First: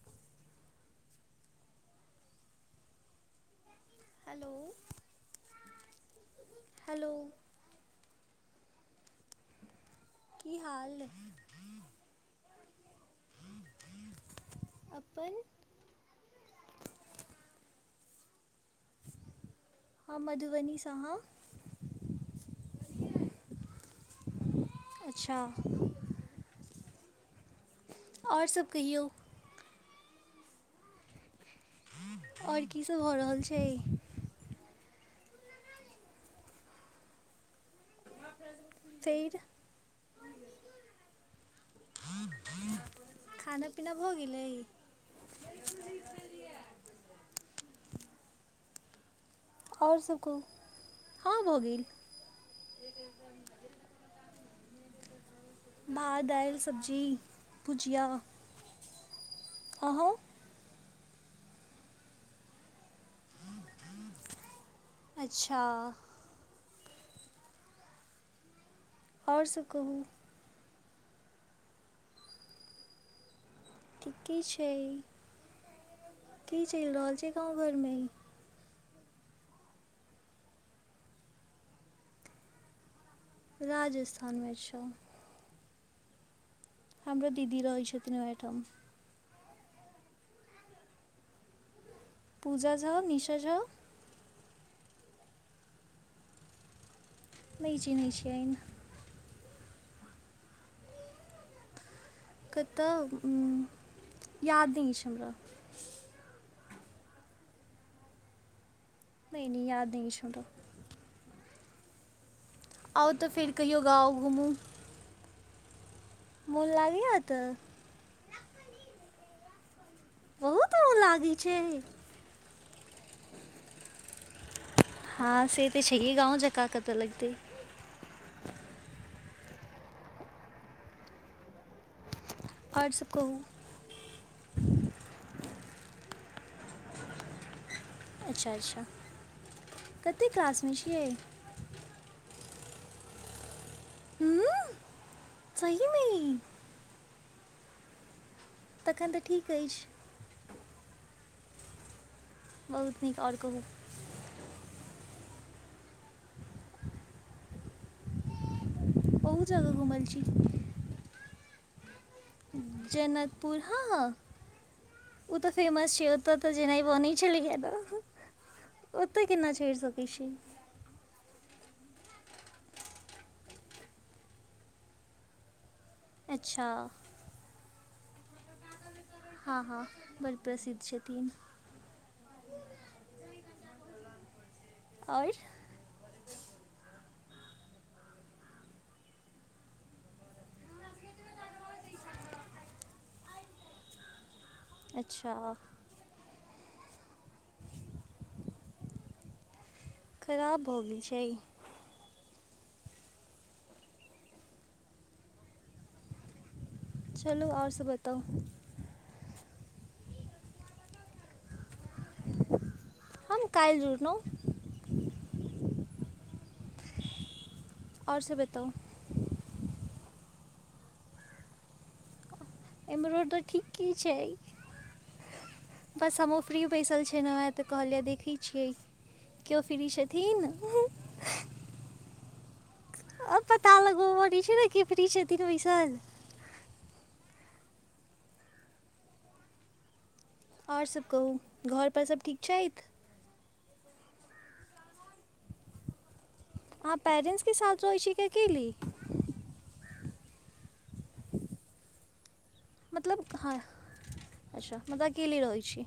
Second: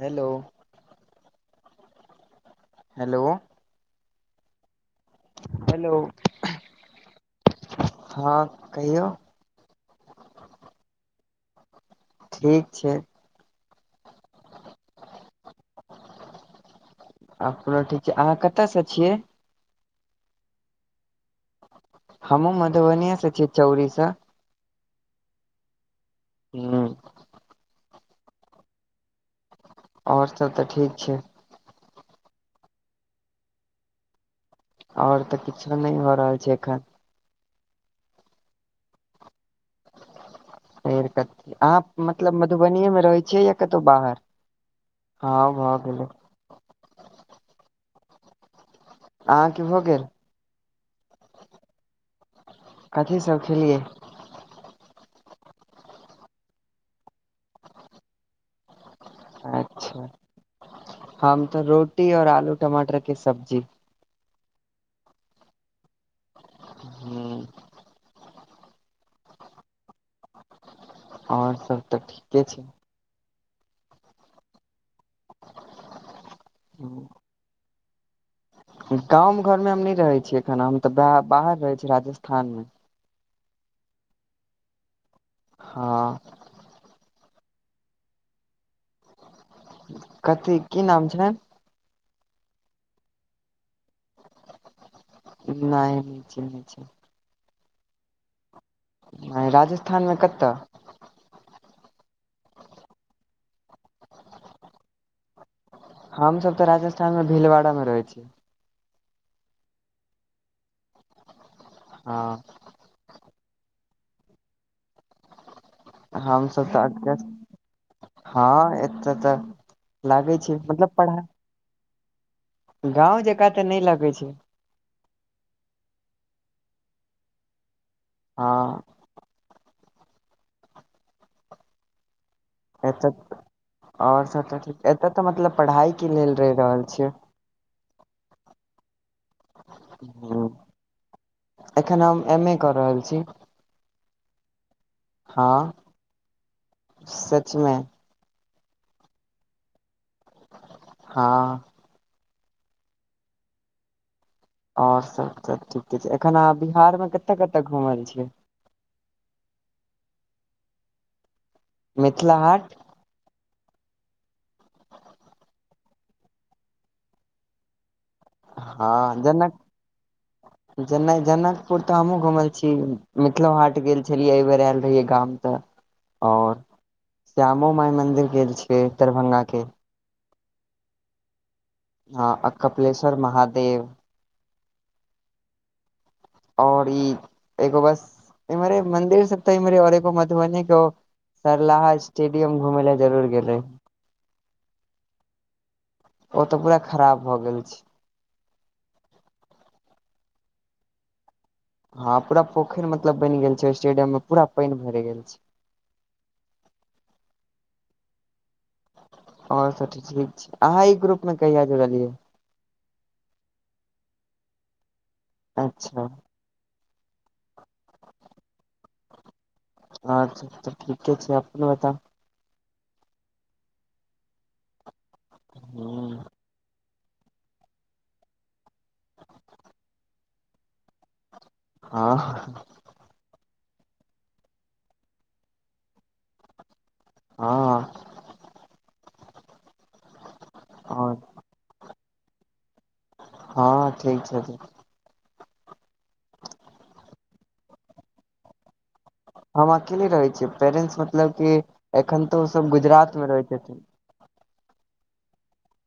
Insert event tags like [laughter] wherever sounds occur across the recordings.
Hello hello hello hello hello हँ कहियौ की हाल ठीक छै अपन अपनो ठीक छै अहाँ कतसँ छियै हम मधुबनीसँ अहाँ हमहुँ मधुबनी स छियै चौरी स अच्छा हू आओर सब कहियौ आओर सब तऽ ठीक छै आओर की सब भऽ रहल छै आओर तऽ किछो नै भ रहल छै एखन फेर फेर कथी आप मतलब मधुबनीए मे रहै छियै या खाना कतौ पीना भऽ बाहर गेलै हँ भऽ गेले अहाँके भऽ और गेल सभ कहू [inaudible] हँ भऽ गेल कथी सब खेलियै भात दाइल सब्जी [inaudible] भुजिया अच्छा अहूँ [inaudible] हम तऽ रोटी और आलू टमाटर केँ सब्जी [unintelligible] अच्छा हू [unintelligible] और सब कहू और सब तऽ ठीके छै ठीकेँ छै [inaudible] की चैल रहल छै गाँव घर में ई गाँव घर में हम नै रहै छियै एखन हम तऽ बै बाहर रहै छिये राजस्थान में राजस्थान में छ हँ हमरो दीदी रहै छथिन वहै ठाम कथी की नाम छैन पूजा झा निशा झा नै नई चिन्हे छै नै चिनहाइ छियेन राजस्थान में कऽ तऽ [inaudible] क तऽ याद नै ऐछ हमरा हम सब तऽ राजस्थान म भीलवाड़ा म रहै छियै नै नै याद नै हमारा हँ आउ तऽ फिर कहियो गाँव घुमू हम सब मोन तऽ लागैए तऽ [unintelligible] हँ एतऽ तऽ लागै छै बहुत मतलब पढ़ाई [unintelligible] गाँव जेकाँ तऽ नै लगै छै हँ से तऽ छैइहे गाँव जेकाँ कतऽ लगतै हँ आओर सब एतऽ कहू [inaudible] और सब तऽ ठीक एतऽ तऽ मतलब पढ़ाइ केँ लेल रहि रहल छियै अच्छा अच्छा कते क्लासमे छियै [inaudible] एखन हम एम ए कऽ रहल छी हँ [unintelligible] सहीमे सचमे तखन तऽ ठीक ऐछि हँ बहुत नीक और कहु और सब तऽ ठीके छैय एखन अहाँ बिहार मे कतऽ कतऽ घुमल छियै बहुत जगह घूमल छी मिथिला हाट जनकपुर ह ह ओ तऽ फेमस छै ओ तऽ तऽ जेनाय बनैय छैय लेकिन एतह ह छी जेनक [inaudible] नहि जनकपुर तऽ हमहु घुमल छी मिथिलो हाट गेल छलियै एहि बेर आयल रहियै गाम तऽ और अच्छा श्यामो माई मन्दिर गेल अछि। ह ह बड़ प्रसिद्ध छथिन ह आ कपिलश्वर महादेव और। और ई एगो बस इम्हरे मन्दिर सभ त और एगो मधुबनी एतह सरलाहा स्टेडियम घुमै लऽ जरूर गेल रहि अच्छा हा ओ त पूरा खराब भऽ गेल छैय खराब भऽ गेल छैय ह पुरा पोखर मतलब बयैन गेल छैय स्टेडियमे पुरा पाइन भरि गेल छैय। [inaudible] चलू और सभ बताउ और सभ ठीक छैय अहाँ इ ग्रुप में कहिया जुड़लियै हम कयल जुड़लौ। अच्छा। और सभ बताउ अच्छा त ठीके छैय अपन बताउ एम्हरो तऽ ठीके छैय बस हूँ, हमहु फ्री बैसल छै लौय त कहलिय देखै छिय किओ फ्री छथिन आ अ पता लग बी छै ने कऽ फ्री छथि तऽ पैसन ह। और सभकहु घरपर सभ ठीक छैथ हैं ठीक छथिन हँ पेरेट्स के साथ रोइशिके कि अकेले ली हम अकेले रहे छियै पेरेंटस मतलब क एखन तो ओ सभ गुजरात मे रहै ह छथिन अच्छा मतलब तब अकेले रहै छी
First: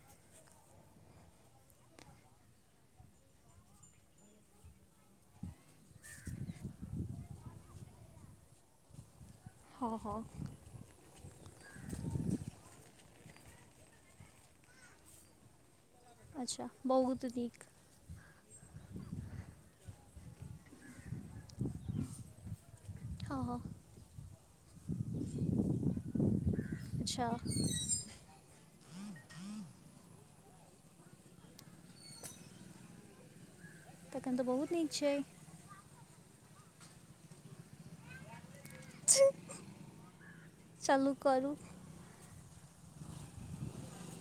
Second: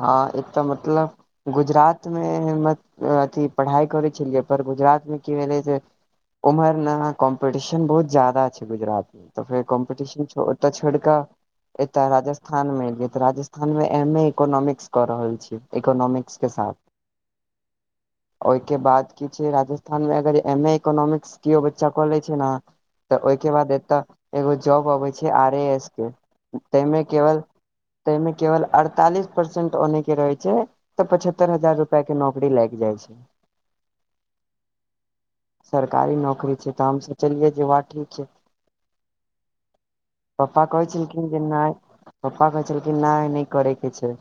ह एक तऽ मतलब गुजरातमे अथी पढ़ाइ करै छलियै पर गुजरातमे कि भेलै से उम्हर ने कम्पटिशन बहुत जदा छैय गुजरात मे फर हँ हँ कम्पटिशन तऽ छोड़ कऽ एत्त राजस्थान मे एलियै तऽ राजस्थान मे एम ए इकोनोमिकस क रहल छिय इकोनोमिक्स अच्छा बहुत नीक। ओहिके बाद कि छैय राजस्थान मे अगर एम इकोनॉमिक्स किओ बच्चा कऽ लैय छैय नै ओहिके हँ बाद एतय एगो जॉब अबै छै आर एस के ताहिमे अच्छा केवल ताहिमे केवल अड़ताली सँ परसेंट ओनेहते रहे छै त। पचहत्तर हजार रुपआ के नौकरी लागि जाइ छै तखन त बहुत नीक छै सरकारी नौकरी छै त हम सोचलियै जे वाह ठीक छै पप्पा कोइ छल चलू कि जे करू नहि पप्पा कहै छलखिन नहि नहि करे के छै।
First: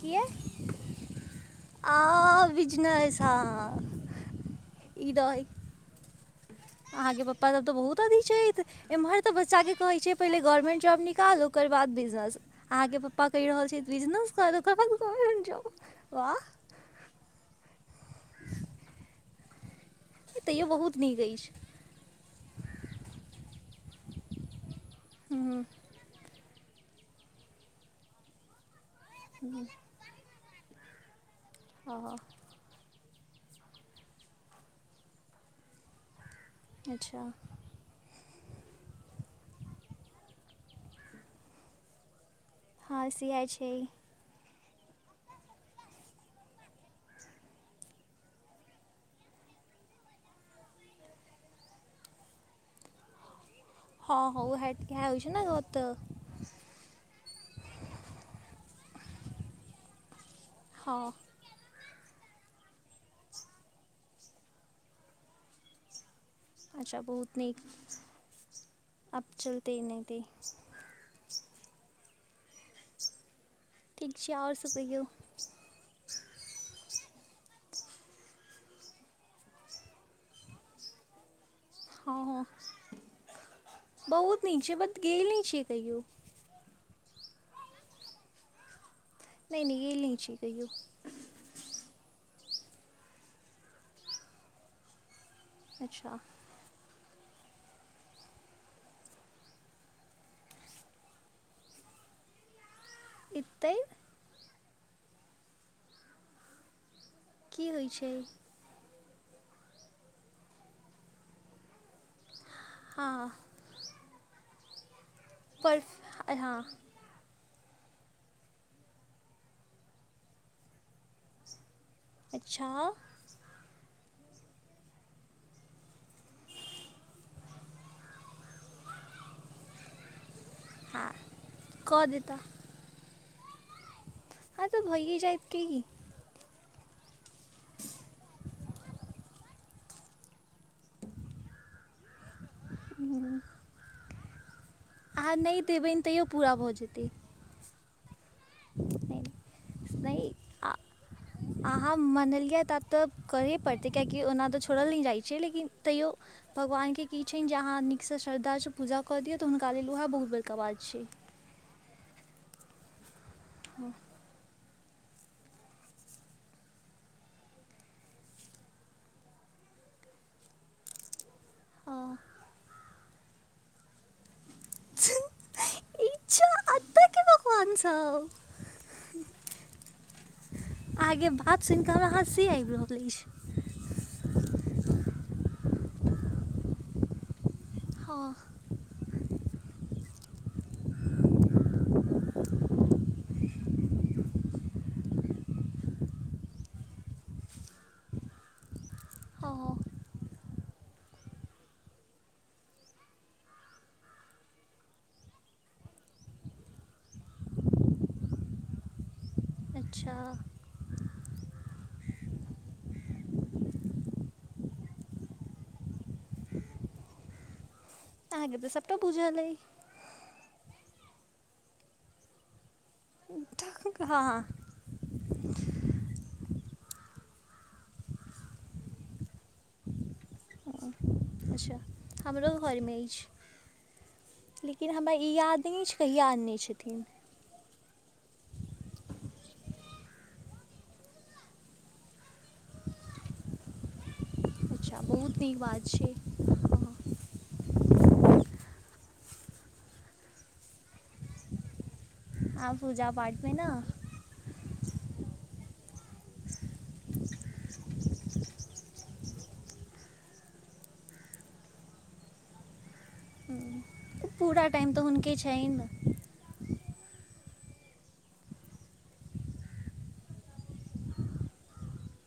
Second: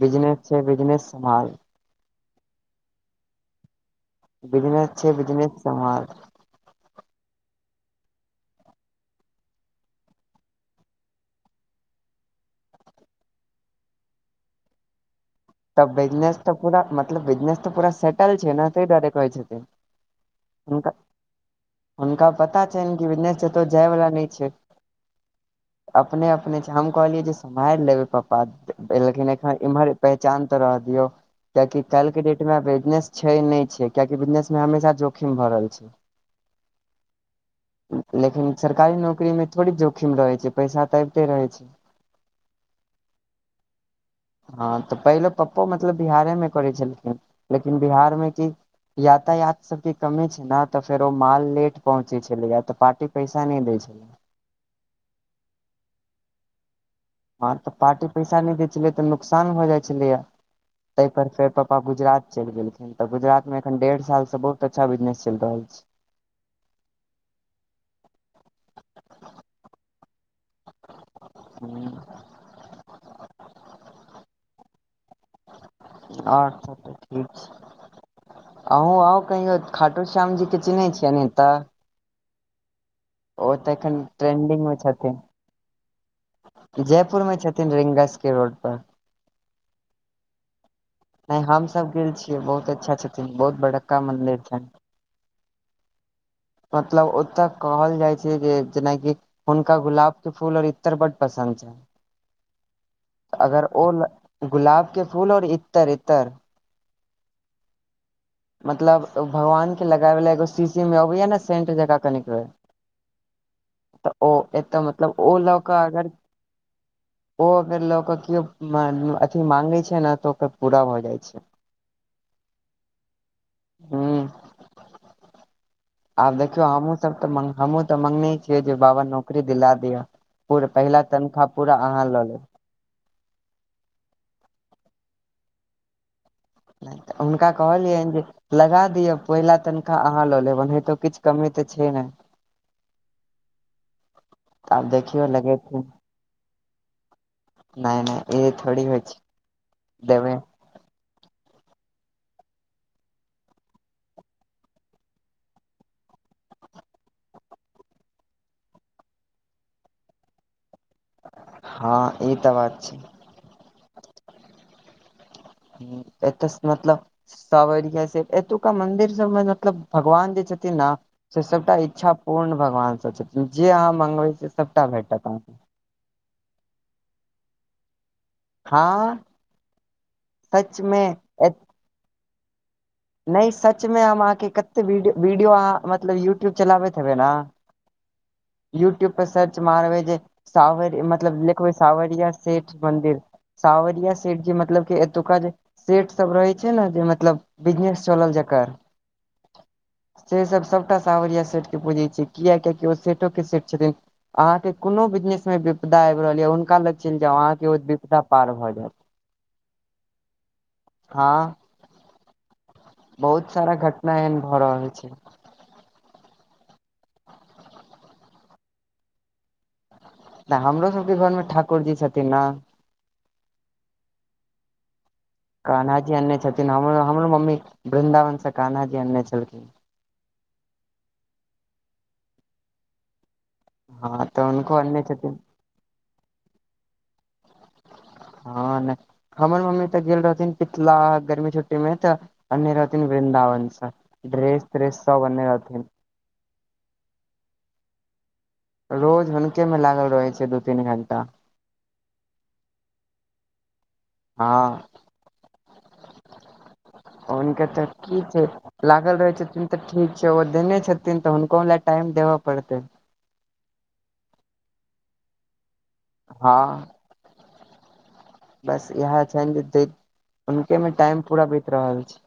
किया बिजनेस छै बिजनेस सम्हाल आ बिजने ह बिजनेस छै बिजनेस सभाल। अहाँके पप्पासभ तऽ बहुत अथी छथि एम्हर तऽ बच्चा के कहैत छै पहिले गवर्नमेंट जॉब निकाल ओकर बाद बिजनेस अहाँ के पप्पा कहि रहल छै बिजनेस कर [unintelligible] तऽ बिजनेस वाह तऽ मतलब बिजनेस तऽ पूरा सेटल छै ने तै दुआरे कहै छथिन तैयो हुनका बहुत नीक अइछ हुनका पता छनि कि बिजनेस कतौ जाय वाला नहि छै - हँ - अपने अपने छै हम कहलियै जे सम्हारि लेबै पापा लेकिन एखन इम्हर पहचान तऽ रह' दियौ कियाकि काल्हि हँ के डेट मे बिजनेस छै नहि छै कियाकि बिजनेस मे हमेशा जोखिम भ रहल छै अच्छा लेकिन सरकारी नौकरी मे थोड़ी जोखिम रहै छै पैसा तऽ ऐबते रहै छै [inaudible] हँ सियाइ छै हँ तऽ पहिले पप्पो मतलब बिहारे मे करै छलखिन लेकिन बिहार मे कि यातायात सब के कमी छै ने ते फेरो माल लेट पहुंचे छलैया त पार्टी पैसा नै दै छैे हं हं ओ हाइट के होइ छै ने ओत्त हँ तऽ पार्टी पैसा नहि दै छलियै तऽ नुकसान भ' जाइ छलैया हँ तै पर फेर पप्प पा गुजरात चलि गेलखिन तऽ गुजरात मे एखन डेढ़ साल से बहुत अच्छा बिजनेस चलि रहल छै अच्छा बहुत नीक - - अब चलते नहि ते [unintelligible] ठीक छै आओर सब कहियौ और सब त ठीक छै अहूँ आउ कहियो खाटु श्याम जी के चिन्है छियैनि एतऽ हँ हँ एखन - बहुत नीक ट्रेंडिंग छै मे बट छथिन गेल नहि छियै कहियो जयपुर मे छथिन रिंग बसके रोड पर नै नै गैल नै छियै कहियो नै हमसभ गेल छियै बहुत अच्छा छथिन बहुत बड़का मन्दिर छनि अच्छा मतलब ओतऽ कहल जाइ छै जे जेनाकि हुनका गुलाब के फूल और इत्तर बड़ पसन्द छैैन अगर एतै ओल, गुलाब के फूल और इत्तर इत्तर की होइ छै मतलब, भगवान के लगाबैला एगो सीशी मे अबैया न सेंट जकां कनिक हँ तऽ, ओ एतऽ मतलब ओ लऽ पर कऽ अगर हँ ओ अगर लऽकऽ किओ अथी माँंगै छै ने तऽ ओकर पूरा भऽ जाइ छै अच्छा हुं आब देखियौ हमहूँ सभ तऽ हमूँ तऽ मंगने छियै जे बाबा नौकरी दिला दिअ धूर पहिला हँ तनख्वाह पूरा अहाँ कऽ लऽ देता लेब हँ तऽ भइए जायत कि तऽ हुनका कहलियैन जे लगा दिय पहिला तनखा अहाँ लऽ लेब ओनाहितो किछु कमी तऽ छै नै हुं आब देखियौ अहाँ, नइ देबेन तैयो पूरा भऽ जेतै नाय नाय ए थोड़ी होय छै नहि नहि देबय आ अहाँ मनलियै ता तऽ करहे पड़तै, कियाकी ओना तऽ छोड़ल नै जाइ छै लेकिन तैयो भगवान के कि छैन जे, अहाँ नीक सँ, श्रद्धा सँ, पूजा कऽ दिया तऽ हुनका लेल ओएह बहुत बड़का बात छै। ह ई तऽ बात छै हूँ। एतऽ मतलब, सावरिया से एतुका मंदिर सभमे मतलब भगवान जे छथिन से सभटा इच्छा हँ। पूर्ण भगवान सँ छथिन, जे अहाँ मगबै सभटा भेटत अहाँकेँ अच्छा अते के भगवान सव हा, सचमे अहाँके बात सुन के, हमरा हसी आबि रहल अछि नहि सचमे, हम अहाँकेँ कते वीडियो, वीडियो अहाँ मतलब यूट्यूब चलाबैत हेबै ने? हा यूट्यूब पर सर्च मारबै जे, सावर मतलब लिखबै सावरिया सेठ मन्दिर। सावरिया सेठ जे, मतलब के एतुका जे सेट सभ रहै छै ने, जे मतलब बिजनेस चलल जकर हँ से सभ सभटा सावरिया सेठ के बुजै छै, कियकि ओ सेठो के सेठ छथिन अहाँकेँ कोनो बिजनेस मे विपदा आबि रहल, हुनका लग चलि जाउ अहाँकेँ, ओ विपदा पार भऽ जायत [inaudible] अच्छा। हा, बहुत सारा घटना एहन भऽ रहल छै। आ गे तऽ सभटा बूझा लै ता, हमरो सभके घरमे ठाकुर जी छथिन ना? हा कान्हा जी आने छथिन, हमरो, हमरो मम्मी वृन्दावन से कान्हा जी आनने छलथिन। अच्छा, हमरो घर मे हँ तऽ अछि हुनको लेकिन अनने हमरा ई छथिन याद नीच कहिया आनले छथिन। हा नय, हमर मम्मी तऽ गेल रहथिन पितला गर्मी छुट्टी मे तऽ अनले रहथिन वृन्दावन से, ड्रेस स अच्छा सभ बहुत अनले नीक रहथिन बात छै हँ रोज हुनके मे लागल रहैत छै, दू तीन घंटा आ, पूजा पाठ मे न हा ओनके तऽ कि छै लागल रहैत छथिन तऽ ठीक छै, ओ देने छथिन तऽ हुनको ल टाइम देबय पड़तेन। ह। पूरा टाइम तऽ हुन के छइम हा बस इहए छनि जते हुनके मे टाइम पूरा बीत रहल छै।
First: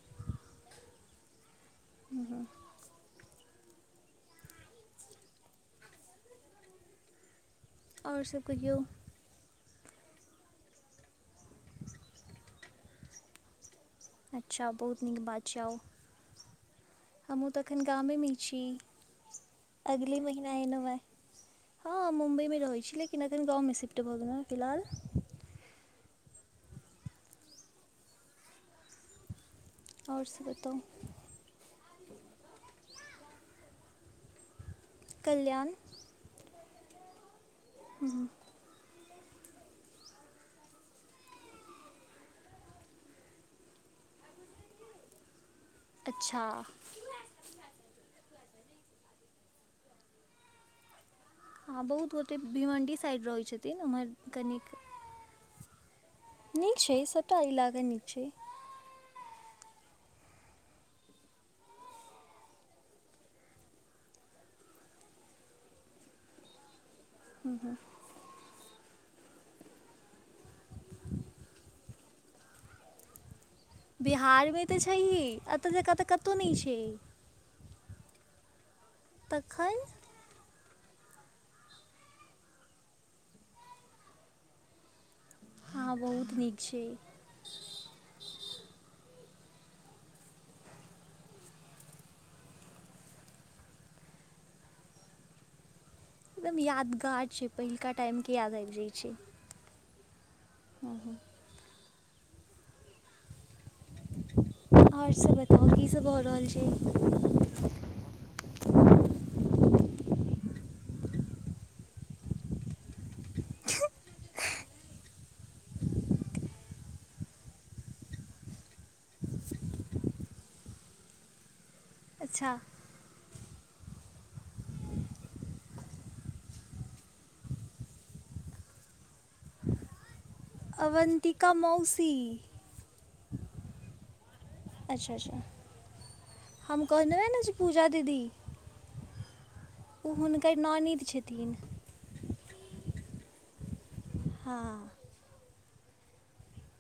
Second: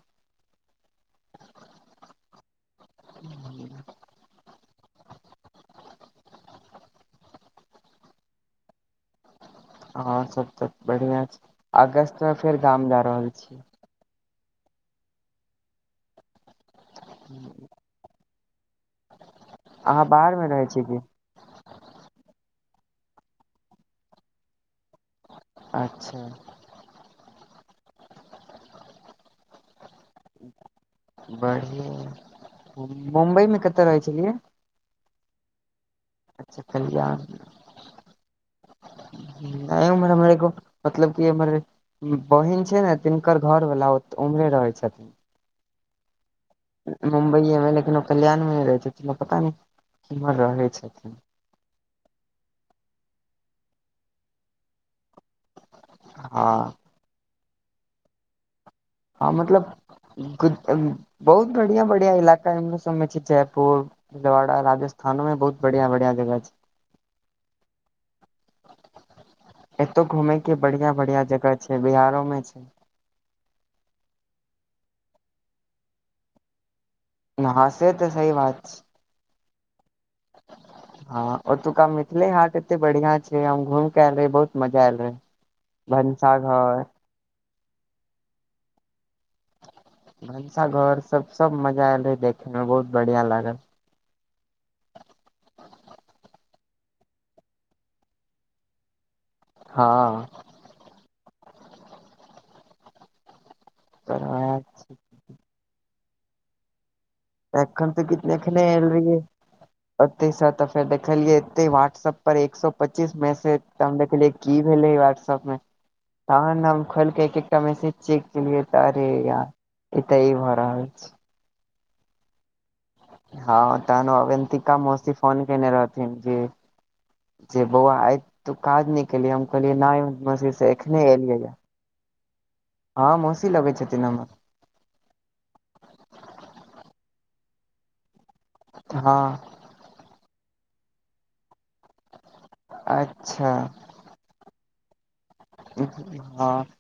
हम्म, [unintelligible] और सभ कहियौ। और सभ तऽ बढ़िया छै अगस्त मे फेर गाम जा रहल छी अच्छा बहुत नीक बात छै आउ हमहु तऽ अखन कामी मिछी अहाँ अगले बाहर मे महीना रहै छी एनोमाय की हा, मुम्बइ मे रहैत छी लेकिन, एखन गाव मे शिफ्ट भऽ गेलह फिलहाल। अच्छा। ओर सभ बताओ। बहिन, मुम्बई मे कते रहै छलियै। कल्याण अच्छह कल्यान हुँ नहि उम्हर हमर एगो मतलब की हमर बहिन छै नऽ तिनकर घर वाला ओ उम्हरे रहै छथिन अच्छह मुम्बइए मऽ लेकिन ओ कल्याण मे रहै छथिन पता नय किम्हर रहै छथिन हँ बहुत गोटे भीमण्डी साइड रहै छथिन ओम्हर कनिक हँ नीक छै सभटा इलाका नीक छै हँ मतलब [unintelligible] बहुत बढ़िया बढ़िया इलाका एमहरो सबमे छै जयपुर भीलवाड़ा राजस्थानो मे बहुत बढ़िया बढ़िया जगह छै हुँ हुँ एतौ घूमेय केँ बढ़िया बढ़िया जगह छै बिहारो मे छै बिहारमे तऽ छै ही एतऽ जकाँ तऽ कतहु नय छै हँ सेे तऽ सही बात छै तखन [inaudible] हँ ओतुका मिथिले हाट एते बढ़िया छै हम घूम केँ आयल रहिये बहुत मजा आयल रहे हँ बहुत भनसा नीक घर छै भनसा घर सब - सब मजा ऐलै देखेमे बहुत बढ़िया लागल एकदम यादगार छै पहिलका टाइम केँ याद आइब जाइ छै हँ हुँ - हुँ तब अहाँक आओर सब बताउ की सब भऽ रहल छै एखन तऽ किछ नै एखने ऐल रहियै ओतेसँ तऽ फेर देखलियै एते व्हाटसऐप पर एक सौ पच्चीस मैसेज तऽ हम देखलियै की भेलै व्हाटसप मे तहन हम खोलि कऽ एक एकटा मैसेज चेक केलियै तऽ अरे यार एतऽ ई भऽ रहल छै अच्छा हँ तहन अवन्तिका मौसी फोन केने रहथिन जे जे बौआ आइ तू काज नय केलही हम कहलियै नय मौसी से एखने एलियै अवन्तिका मौसी हँ मौसी लगै छथिन हमर अच्छा अच्छा हम कहने रही जे पूजा दीदी हँ उ हुनकर ननैद छथिन अच्छा हँ हँ